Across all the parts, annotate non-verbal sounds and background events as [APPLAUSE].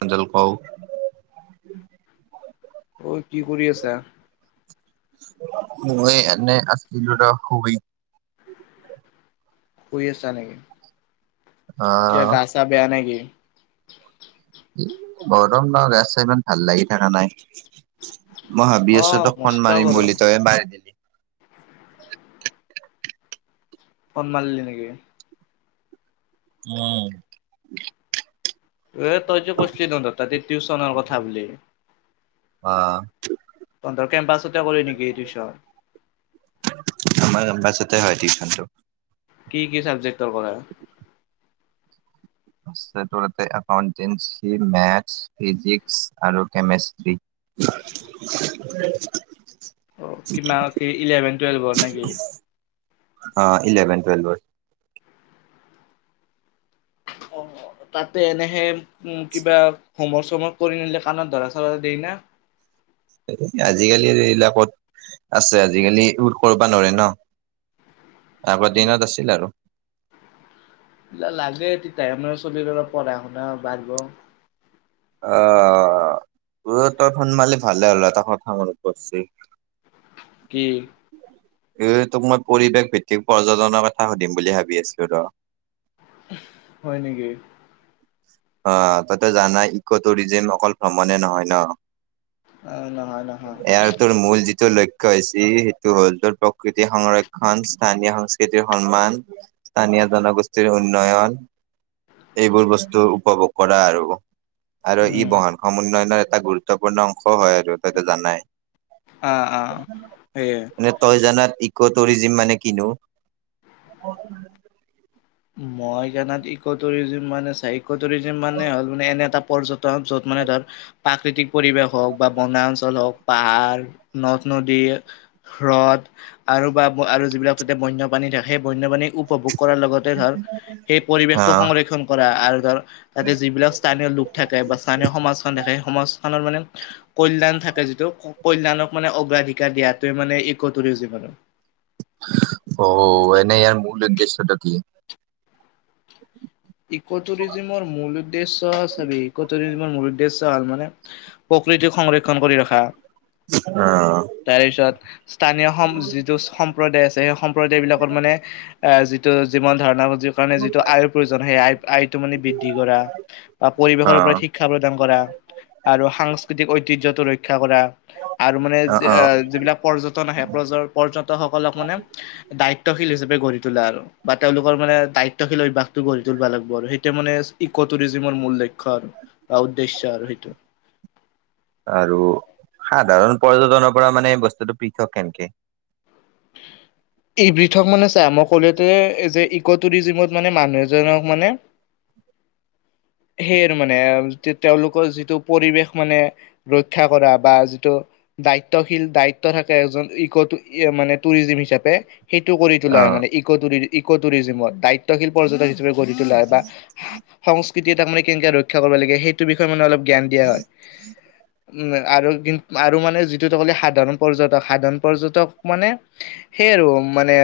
অ জল কও অ কি কৰি আছা মই এনেই আছিলোঁ ৰ শুই শুই আছা নেকি এয়া আহ গা চা বেয়া নেকি গৰম ন গা চা ইমান ভাল লাগি থকা নাই মই ভাবি অ আছো তই ফোন মস্ত মাৰিম গৰম বুলি তই মাৰি দিলি ফন মাৰিলি নেকি? উম এ তই যে কৈছিলি দেখোন তাতে টিউচনৰ কথা বুলি অ তন্ত্ৰৰ কেম্পাছতে কৰি নেকি টিউচন আমাৰ কেম্পাছতে হয় টিউশনটো কি কি চাবজেক্টৰ কৰে? এছথৰেতে একাউণ্টেঞ্চি মেথছ ফিজিক্স আৰু কেমেষ্ট্ৰি হয় অ কিবা কি ইলেভেন টুৱেলভৰ নেকি অ ইলেভেন, টুৱেলভৰ। [UNINTELLIGIBLE] অ তাতে এনেহে উম কিবা হোমৱৰ্ক চমৰ্ক কৰি নিলে কাণত ধৰা চৰা দেই না আজিকালিৰ এইবিলাকত আছে আজিকালি ৰোড কৰবা নোৱাৰে ন তাৰপা দিনত আছিল আৰু লাগে তেতিয়া মানে চলি পঢ়া শুনা বাঢ়িব অ ত তই ফোন মালি ভালে হ'ল এটা কথা মন পৰছি কি এই তোক মই পৰিৱেশ ভিত্তিক পৰ্যটনৰ কথা সুধিম বুলি ভাবি আছলো ৰ হয় নেকি অ তাতে জানাই ইকো টুৰিজিম অকল ভ্ৰমণে নহয় ন অ নহয় নহয় টো লক্ষ্য হৈছে সেইটো হ'ল তোৰ প্ৰকৃতিৰ সংৰক্ষণ, স্থানীয় সংস্কৃতিৰ সন্মান স্থানীয় জনগোষ্ঠীৰ উন্নয়ন এইবোৰ বস্তু উপভোগ কৰা আৰু আৰু ই উম বহন সম উন্নয়নৰ এটা গুৰুত্বপূৰ্ণ অংশ হয় আৰু তাকে জানাই আহ আহ সেয়াই ইকো টুৰিজিম মানে কিনো মই জানাত ইক টুৰিজিম মানে চাই ইক টুৰিজিম মানে হ'ল মানে এনে এটা পৰ্যটক য'ত মানে তাৰ প্ৰাকৃতিক পৰিৱেশ হওক বা বনা অঞ্চল হওক পাহাৰ, নদ নদী, হ্ৰদ আৰু বা আৰু যিবিলাক তাতে বন্যপাণী সেই বন্যপাণী উপভোগ কৰাৰ লগতে ধৰ সেই পৰিৱেশ অ টো সংৰক্ষন কৰা আৰু ধৰ তাতে যিবিলাক স্থানীয় লোক থাকে বা স্থানীয় সমাজখন থাকে সে সমাজখন মানে কল্যাণ থাকে যিটো কল্যাণক মানে অগ্ৰাধিকাৰ দিয়াতোৱে মানে ইক' টুৰিজিম আৰু অ এনে ইয়াৰ মূল উদ্দেশ্যটো কি ইক' টুৰিজিমৰ মূল উদ্দেশ্য চাবি ইকটুৰিজিমৰ মূল উদ্দেশ্য মানে প্ৰকৃতিক সংৰক্ষণ কৰি ৰখা অ তাৰ পিছত স্থানীয় সম যিটো সম্প্ৰদায় আছে সেই সম্প্ৰদায় বিলাকত মানে আহ যিটো যিমান ধাৰণা যি কাৰণে যিটো আয়ৰ প্ৰয়োজন সে আই আয়তো মানে বৃদ্ধি কৰা বা অ পৰিৱেশৰ ওপৰত শিক্ষা প্ৰদান কৰা আৰু সাংস্কৃতিক ঐতিহ্যৰ টো ৰক্ষা কৰা আৰু মানে অ অ যিবিলাক পৰ্যটন আহে পৰ্যতকসলক মানে দায়িত্ব শিল হিচাপে গঢ়িতোলা আৰু বা তেওঁলোকৰ মানে দায়িত্বশীল অভ্যাস কৰি তুলবা লাগব আৰু সেইটা মানেছ ইক টৰিজমৰ মূল লক্ষ্য শ বা উদ্দেশ্য আৰু সেইটো আৰু সাধাৰণ পৰ্যটনৰ পৰা মানে বস্তুটো পৃথক কেনকে? এই পৃথক মানে চাই মই ক'লেতে এই যে ইক' টুৰিজিমত মানে মানুহ এজনক মানে সেই আৰু মানে তেওঁলোকৰ যিটো পৰিৱেশ মানে ৰক্ষা কৰা বা যিটো দায়িত্বশীল দায়িত্ব থাকে এজন ইকটো মানে টুৰিজি হিচাপে সেইটো কৰি তোলা হয় মান অ ই ইক টুৰিজিমত দায়িত্বশীল পৰ্যটক গঢি তোলাৰ বা সংস্কৃতি তাক মানে কেনেকে ৰক্ষা কৰিব লাগে সেইটো বিষয়ে মানে অলপ জ্ঞান দিয়া হয় উম আৰু কি আৰু মানে যিটোত ক'লে সাধাৰণ পৰ্যটক সাধাৰণ পৰ্যটক মানে সেই আৰু মানে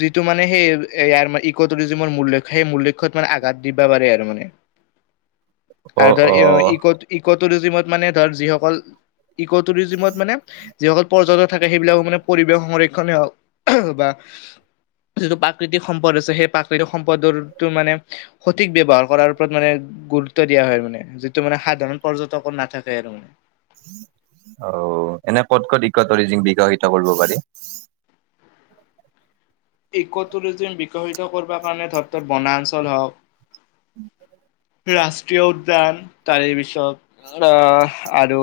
যিটো মানে সেই ইয়াৰ মানে ইক টুৰিজিমৰ মূল্য লক্ষ সেই মূল লক্ষ্যখত মানে আঘাত দিবা পাৰে আৰু মানে অ আৰু ধৰ অ ইক ইক টুৰিজিমত মানে ধৰ যিসকল ইক' টুৰিজিমত মানে যিসকল পৰ্যটক থাকে সেইবিলাকো মানে পৰিৱেশ সংৰক্ষণে হওক বা যিটো প্ৰাকৃতিক সম্পদ আছে সেই প্ৰাকৃতিক সম্পদৰটো মানে সঠিক ব্যৱহাৰ কৰাৰ ওপৰত মানে গুৰুত্ব দিয়া হয় মানে যিটো মানে সাধাৰণ পৰ্যটকৰ নাথাকে আৰু মানে অ এনে কত কত ইকতৰিজিম বিকশিত কৰিব পাৰি ইকটোৰিজিম বিকশিত কৰিব কাৰণে ধতত বনাঞ্চল হওক উম ৰাষ্ট্ৰীয় উদ্যান তাৰে পিছত আহ আৰু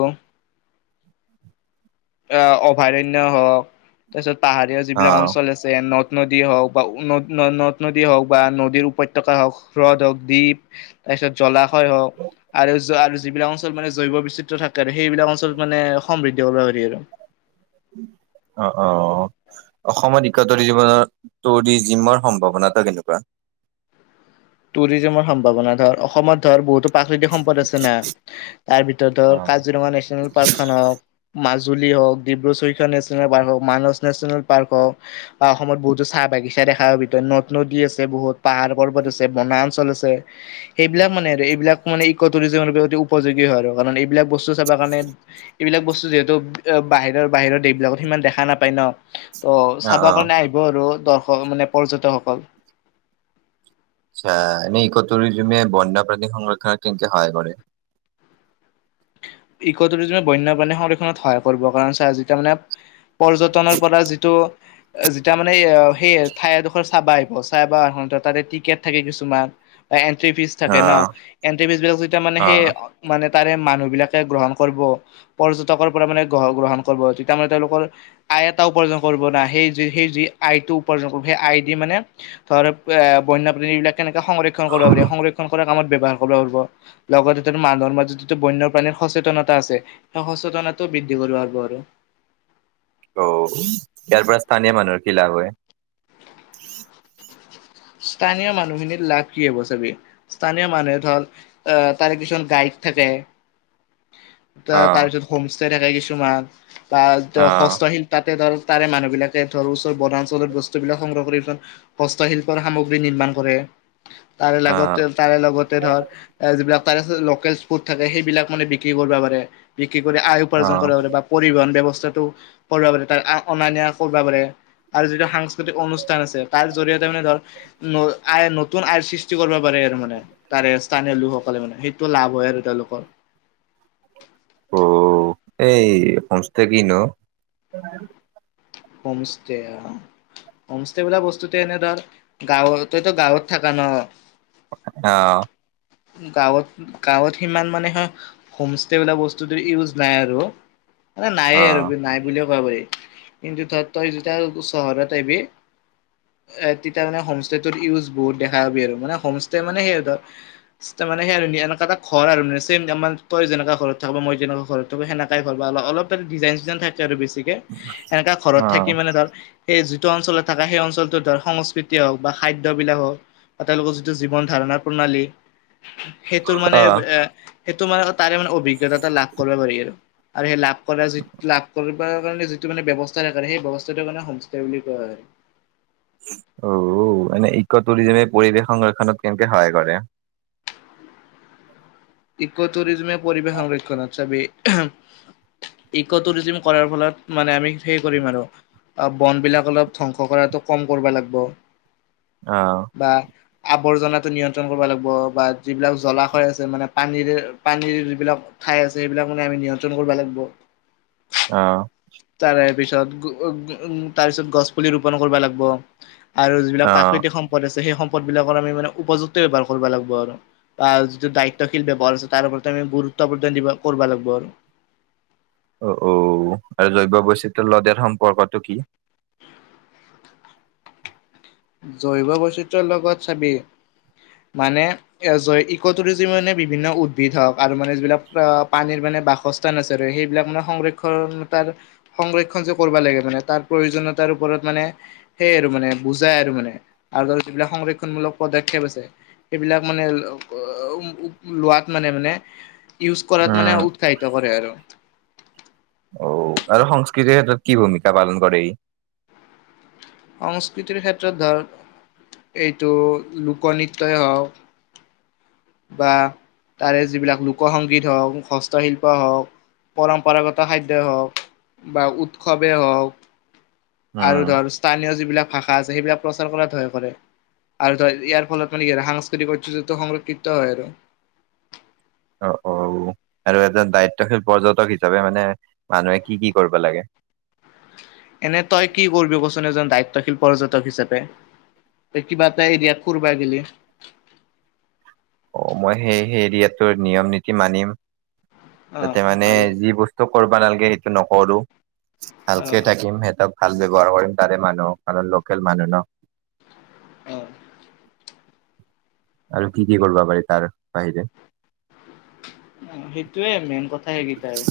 অ অভয়াৰণ্য হওক তাৰপিছত পাহাৰীয়া যিবিলাক অ অঞ্চল আছে ন নদী হওক বা ন নদ নদী হওক বা নদীৰ উপত্যকা হওক হ্ৰদ হওক দ্বীপ তাৰ পিছত জলাশয় হওক আৰু জ আৰু জ যিবিলাক অঞ্চল মানে জৈৱ বিচিত্ৰ থাকে আৰু সেইবিলাক অঞ্চল মানে সমৃদ্ধি কৰিব পাৰি আৰু। অ অ অসমত একতৰ জীৱনৰ টুৰিজিমৰ সম্ভাৱনাটো কেনেকুৱা? টুৰিজমৰ সম্ভাৱনা ধৰ অসমত ধৰ বহুতো প্ৰাচৈদ্য সম্পদ আছে না তাৰ ভিতৰত অ কাজিৰঙা নেচনেল পাৰ্কখন হওক মাজ- জুলি হওক, ডিব্ৰু ছৈখোৱা নেচনেল পাৰ্ক হওক, মানচ নেচনেল পাৰ্ক হওক অসমত বহুতো চাহ বাগিচা দেখাৰ ভিতৰত নদ নদী আছে বহুত পাহাৰ পৰ্বত আছ- বনাঞ্চল আছে সেইবিলাক মানে আৰু এইবিলাক মানে ইক' টুৰিজমৰ অ উপযোগী হয় আৰু কাৰণ এইবিলাক বস্তু চাব কাৰণে এইবিলাক বস্তু যিহেতু বাহিৰৰ বাহিৰৰ দেশ বিলাকত সিমান দেখা নাপায় ন। ত' অ চাব অ কাৰণে আহিব আৰু দৰ্শক মানে পৰ্যটকসকল আচ্ছা এনে ইকটোৰিজিমত বন্য প্ৰাণী সংৰক্ষণ কেনকা সহায় কৰে। ইকটোৰিজিমত বন্যপ্ৰাণী সংৰক্ষণত সহায় কৰিব কাৰণে আজি তাৰ মানে পৰ্যটনৰ পৰা যিটো যেতিয়া মানে সেই ঠাইডোখৰ চাবা আহিব চাই তাতে টিকেট থাকে কিছুমান বা এন্ট্ৰি ফিজ অ থাকে ন। এন্ট্ৰি ফিজ বিলাক যেতিয়া মানে অ সেই মানে তাৰে মানুহ বিলাক গ্ৰহণ কৰিব পৰ্যটকৰ পৰা মানে গ গ্ৰহণ কৰিব তেতিয়া মানে তেওঁলোকৰ আই এটা উপাৰ্জন কৰ- মানে সেই জুই আইটো উপাৰ্জন কৰিব সেই আই দি মানে ধৰা পোৱা বন্যপ্ৰাণীবিলাক কেনেকে সংৰক্ষণ কৰিব পাৰি সংৰক্ষণ কৰা কামত ব্যৱহাৰ কৰিব পাৰব লগতে ত মা ধৰ্ম টো টো টো বন্য- পানীৰ সচেতনতা আছে সেই সচেতনতটো বৃদ্ধি কৰিব পাৰব আৰু। অ ইয়াৰ পৰা স্থানীয় মানুহৰ কি লাভ হয়? স্থানীয় মানুহখিনিৰ লাভ কি হব চাবি। স্থানীয় মানুহে ধৰ আহ তাৰে কিছমান গাইড থাকে। ত অ তাৰপিছত হোম ষ্টে থাকে কিছুমান তাৰ অ হস্তশীল তাতে ধৰ তাৰে মানুহ বিলাকে ধৰ ওচৰ বনাঞ্চলত বস্তুবিলাক সংগ্ৰহ কৰি হস্তশিল- সামগ্ৰী নিৰ্মাণ কৰে তাৰে অ লগতে তাৰে লগতে ধৰ এ যিবিলাক তাৰছত লকেল ফুডচ্ থাকে সেইবিলাক মানে বিক্ৰী কৰবা পাৰে কি কৰি আয় অ উপাৰ্জন কৰা বোলে বা পৰিবহন ব্যৱস্থা চেতো কৰিব পাৰে ত অনা নিয়া কৰবা পাৰে আৰু যিটো সাংস্কৃতিক অনুষ্ঠান তাৰ আছে তাৰ জৰিয়তে মানে ধৰ ন আয় নতুন আয়ৰ সৃষ্টি কৰিব পাৰে আৰু মানে তাৰে স্থানীয় লোকসকলে মানে সেইটো লাভ হয় তেওঁলোকৰ অ এই পন ষ্টাৰ কি ন হোম ষ্টেয়া হোমষ্টে বলা বস্তুতে এনে ধৰ গাঁৱত তইতো গাঁৱত থাকা ন আহ গাঁৱত গাঁৱত সিমান মানে হোমষ্টে বোলা বস্তুটো ইউজ নাই আৰু। নায়ে অ অ আৰু নাই বুলিয়ে কব পাৰি। কিন্তু তই তই যেতিয়া চহৰত আহবি। এ তেতিয়া মানে হোমষ্টে ইউজ বহুত দেখা পাবি আৰু মানে হোমষ্টে মানে সেই ধৰ- মানে সেই এনেুৱা এটা ঘৰ আৰু মানে ছেম আমাৰ তই যেনেকুৱা ঘৰত থাকব মই যেনেকুৱা ঘৰত থাকো সেনেকাই ঘৰ বা অ অলপ ডিজাইন চিজাইন থাকে আৰু বেছিকে এনেকা ঘৰত অ থাকি মানে ধৰ এ- ত অঞ্চলত থাকা সেই অঞ্চলটোত ধৰ সংস্কৃতি হওক বা খাদ্যবিলাক হওক বা তেওঁলোকৰ যিটো জীৱন ধাৰণা প্ৰণালী সেইটোৰ মানে অ', এ সেইটো মানে তাৰে মানে অভিজ্ঞতা এটা লাভ কৰিব পাৰি আৰু। আৰু সেই লাভ কৰা যি লাভ কৰিব কাৰণে যিটো মানে ব্যৱস- সেই ব্যৱস্থাটো কাৰণে সংস্কাৰ বুলি কোৱা হয়। অ এনে ইকটুৰিজমে পৰিৱেশ সংৰক্ষণত কেনেকে সহায় কৰে? [INAUDIBLE] ইক' ইকটুৰিজিম কৰাৰ ফলত মানে আমি সেই কৰিম আৰু বন বিলাক অলপ ধ্বংস কৰাতটো কম কৰিব লাগব। আহ আৱৰ্জনাটো নিয়ন্ত্ৰণ কৰবা লাগব বা যিবিলাক জলাশয় আছে মানে পানীৰে পানীৰ যিবিলাক ঠাই আছে সেইবিলাক মানে আমি নিয়ন্ত্ৰণ কৰবা লাগব অ তাৰে পিছত গঅ গঅ তাৰপিছত গছ পুলি ৰোপন কৰবা লাগব আৰু যিবিলাক অ', প্ৰাকৃতিক সম্পদ আছে সেই সম্পদ বিলাকৰ আমি মানে উপযুক্ত ব্যৱহাৰ কৰবা লাগব আৰু বা যিটো দায়িত্বশীল ব্যৱহাৰ আছে তাৰ ওপৰ আমি গুৰুত্ব প্ৰদান দিব কৰবা লাগব আৰু অ অ আৰু জৈৱ বৈচিত্ৰ ল দিয়াত সম্পৰ্কটো কি জৈৱ বৈচিত্ৰৰ লগত চাবি মানে এঅজয় ইকটুৰিজি মানে বিভিন্ন উদ্ভিদ হওক আৰু মানে যিবিলাক পানীৰ মানে বাসস্থান আছে সেইবিলাক মানে সংৰক্ষণ তাৰ সংৰক্ষণ যে কৰবা লাগে মানে তাৰ প্ৰয়োজনত তাৰ ওপৰত মানে সেই আৰু মানে বুজ যায় আৰু মানে আৰু যিবিলাক সংৰক্ষণমূলক পদক্ষেপ আছে সেইবিলাক মানে [UNINTELLIGIBLE] লোৱাত মানে মানে ইউজ কৰাত মানে উম, উৎসাহিত কৰে আৰু অ আৰু সংস্কৃতিৰ ক্ষেত্ৰত কি ভূমিকা পালন কৰে ই সংস্কৃতিৰ ক্ষেত্ৰত ধৰ এইটো লোকনৃত্যই হওক বা তাৰে যিবিলাক লোক সংগীত হওক হস্তশিল্প হওক পৰম্পৰাগত খাদ্য হওক বা উৎসৱে হওক উম, আৰু ধৰ স্থানীয় যিবিলাক ভাষা আছে সেইবিলাক প্ৰচাৰ কৰাত ভয় কৰে আৰু ধৰ ইয়াৰ ফলত মানে কি সাংস্কৃতিক ঐতিহ্য সংৰক্ষিত ত আৰু অ ঔ আৰু এজন দায়িত্বশীল পৰ্যটক হিচাপে মানে মানুহে কি কি কৰিব লাগে [INAUDIBLE] তত্বশীল পৰ্যটক হিচাপ ত কিবা এটা এৰিয়াত কৰবা গেলে-। অঁ মই সেই সেই এৰিয়াটোৰ নিয়ম নীতি মানিম। অ তাতে মানে আৰু যি বস্তু কৰিবা নালাগে সেইটো নকৰো। অ ভালকে থাকিম সেইটো ভাল ব্যৱহাৰ কৰিম তাৰে মানুহ কাৰণ লোকেল মানুহ ন। অহঁ। আৰু কি কি কৰবা পাৰি তাৰ বাহিৰে? অঁ সেইটোৱে মেইন কথা সেগেটাই।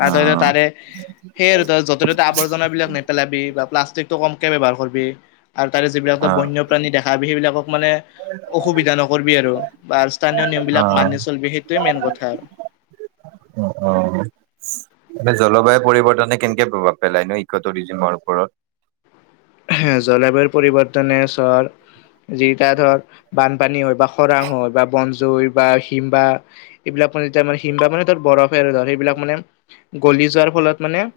তাত আৰু অ', তাৰে সেই আৰু তাত য'তে ত'তে আৱৰ্জনাবিলাক নেপেলাবি বা প্লাষ্টিকতো- কমকে ব্যৱহাৰ কৰবি। আৰু তাৰে যিবিলাকো তই অ', বন্যপ্ৰাণী দেখা পাবি সেইবিলাকক মানে অসুবিধা নকৰিবি আৰু বা স্থানীয়- নিয়ম অ', মানি চলবি সেইটোৱে মেইন কথা আৰু। অঁ অঁ। জলবায়ু পৰিৱৰ্তনে কেনেকে প্ৰভাৱ পেলায় নো ইকটুৰজিয়মৰ ওপৰত। জলবায়ু পৰিৱৰ্তনে ছৰ- যিকিটা ধৰ বানপানী হয় বা খৰাং হয় বা বনজ- জৈ বা হিম বা এইবিলাকৰ মানে এতয়া হিম বা মানে তাত বৰফে মানে ধৰ সেইবিলাক মানে গলি- যোৱাৰ ফলত মানে-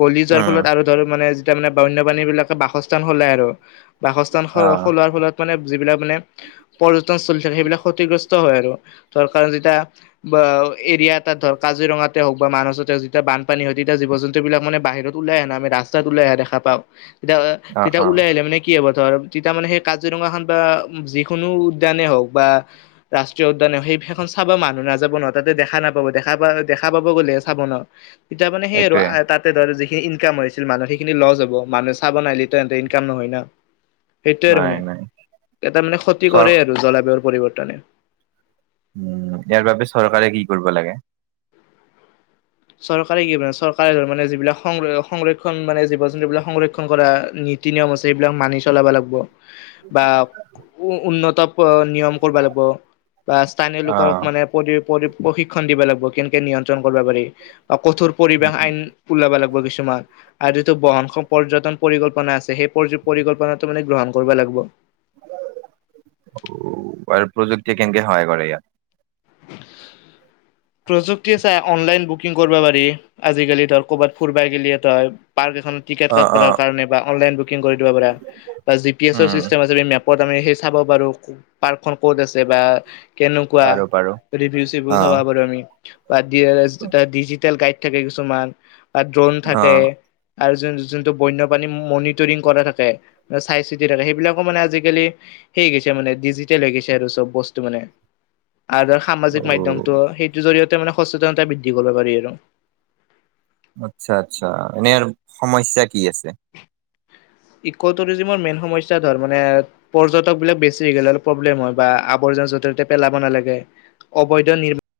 গলি যোৱাৰ উম, ফলত আৰু ধৰ মানে যেতিয়া মানে বন্যপাণী বিলাকে বাসস্থান সলায় আৰু। বাসস্থান অ', সলোৱাৰ ফলত মানে যিবিলাক মানে পৰ্যটনস্থলী থাকে সেইবিলাক ক্ষতিগ্ৰস্ত- হয় আৰু। ধৰ কাৰণ যেতিয়া এৰিয়া এতাত ধৰ কাজিৰঙাতে হওঁক বা মানসতে যেতিয়া- বানপানী হয় তেতিয়া জীৱ জন্তুবিলাক মানে বাহিৰত উলাই আহে না আমি ৰাস্তাত উলাই আহা দেখা পাওঁ। তেতিয়া অ', তেতিয়া অ', উলাই আহিলে মানে কি হ'ব। ধৰ তেতিয়া মানে সেই কাজিৰঙাখন বা যিকোনো উদ্যানে হওঁক বা ৰাষ্ট্ৰীয় উদ্যানে সেই- সেইখন চাবা মানুহ নাযাব নহয় তাতে দেখা নাপাব দেখা পোৱা হ'লে দেখা পাব গ'লে চাব ন। তেতিয়া মানে সেই আৰু এইটোয়ে তাতে ধৰ যিখিনি ইনকাম হৈছিল মানুহৰ সেইখিনি লছ হ'ব। মানুহে চাব নাহিলে তেন্তে ইনকাম নহয় না। সেইটোৱে আৰু নাই মানে। নাই এটা মানে ক্ষতি চৰ কৰে আৰু জলবায়ুৰ পৰিৱৰ্তনে। উমঁ ইয়াৰ বাবে চৰকাৰে কি কৰিব লাগে? চৰকাৰে কি মানে চৰকাৰে মানে যিবিলাক সংৰক্ষণ মানে জীৱ জন্তুবিলাক সংৰক্ষণ কৰা-। নীতি নিয়ম আছে। এইবিলাক মানি চলিব লাগিব বা উন্নত-। নিয়ম কৰিব লাগিব বা স্থানীয় লোকক অ', মানে-। পৰি প্ৰশিক্ষণ দিব লাগিব কেনেকে নিয়ন্ত্ৰণ কৰিব পাৰি। অঁ কঠোৰ পৰিবেশ আইন ওলাব লাগিব-। কিছুমান আৰু যিটো বহন পৰ্যটন পৰিকল্পনা আছে সেই পৰিকল্পনাটো মানে গ্ৰহণ কৰিব লাগিব। আৰু প্ৰযুক্তিয়ে কেনকে সহায় কৰে ইয়াত? [UNINTELLIGIBLE] প্ৰযুক্তিয়ে চাই অনলাইন বুকিং কৰিব পাৰি। আজিকালি ধৰ ক'বাত ফুৰিব গেলি তই পাৰ্ক-। খন টিকেট অ', কাতিবলে অ', কাৰণে বা অনলাইন বুকিং কৰি দিব পৰা বা জি পি এছৰ উম, চিষ্টেম মেপ-। ত আমি সেই চাব পাৰো। পাৰ্কখন ক'ত আছে বা কেনেকুৱা। পাৰো পাৰো ৰিভিউ চিভিউ চাব অ', পাৰো আমি বা ডিজিটেল গাইত থাকে কিছুমান। তাত ড্ৰোন অ', থাকে-। আৰু য যোনটো বন্যপ্ৰাণী মনিটৰিং কৰা থাকে চাই চিতি থাকে, সেইবিলাকো মানে আজিকালি-। সেই গৈছে মানে ডিজিটেল হৈ গৈছে আৰু চব বস্তু মানে। আৰু সামাজিক অ', মাধ্যমটো সেইটোৰ জৰিয়তে মানে সচেতনতা বৃদ্ধি কৰিব পাৰি আৰু। আচ্ছা আচ্ছা' এনেই আৰু সমস্যা কি আছে? হয়। [UNINTELLIGIBLE] মেইন সমস্যা ধৰ মানে পৰ্যটক বিলাক বেছি হৈ গ'লে অলপ প্ৰব্লেম হয় বা আবৰ্জনা-। য'তে ত'তে পেলাব নালাগে। অবৈধ নিৰ্মাণ-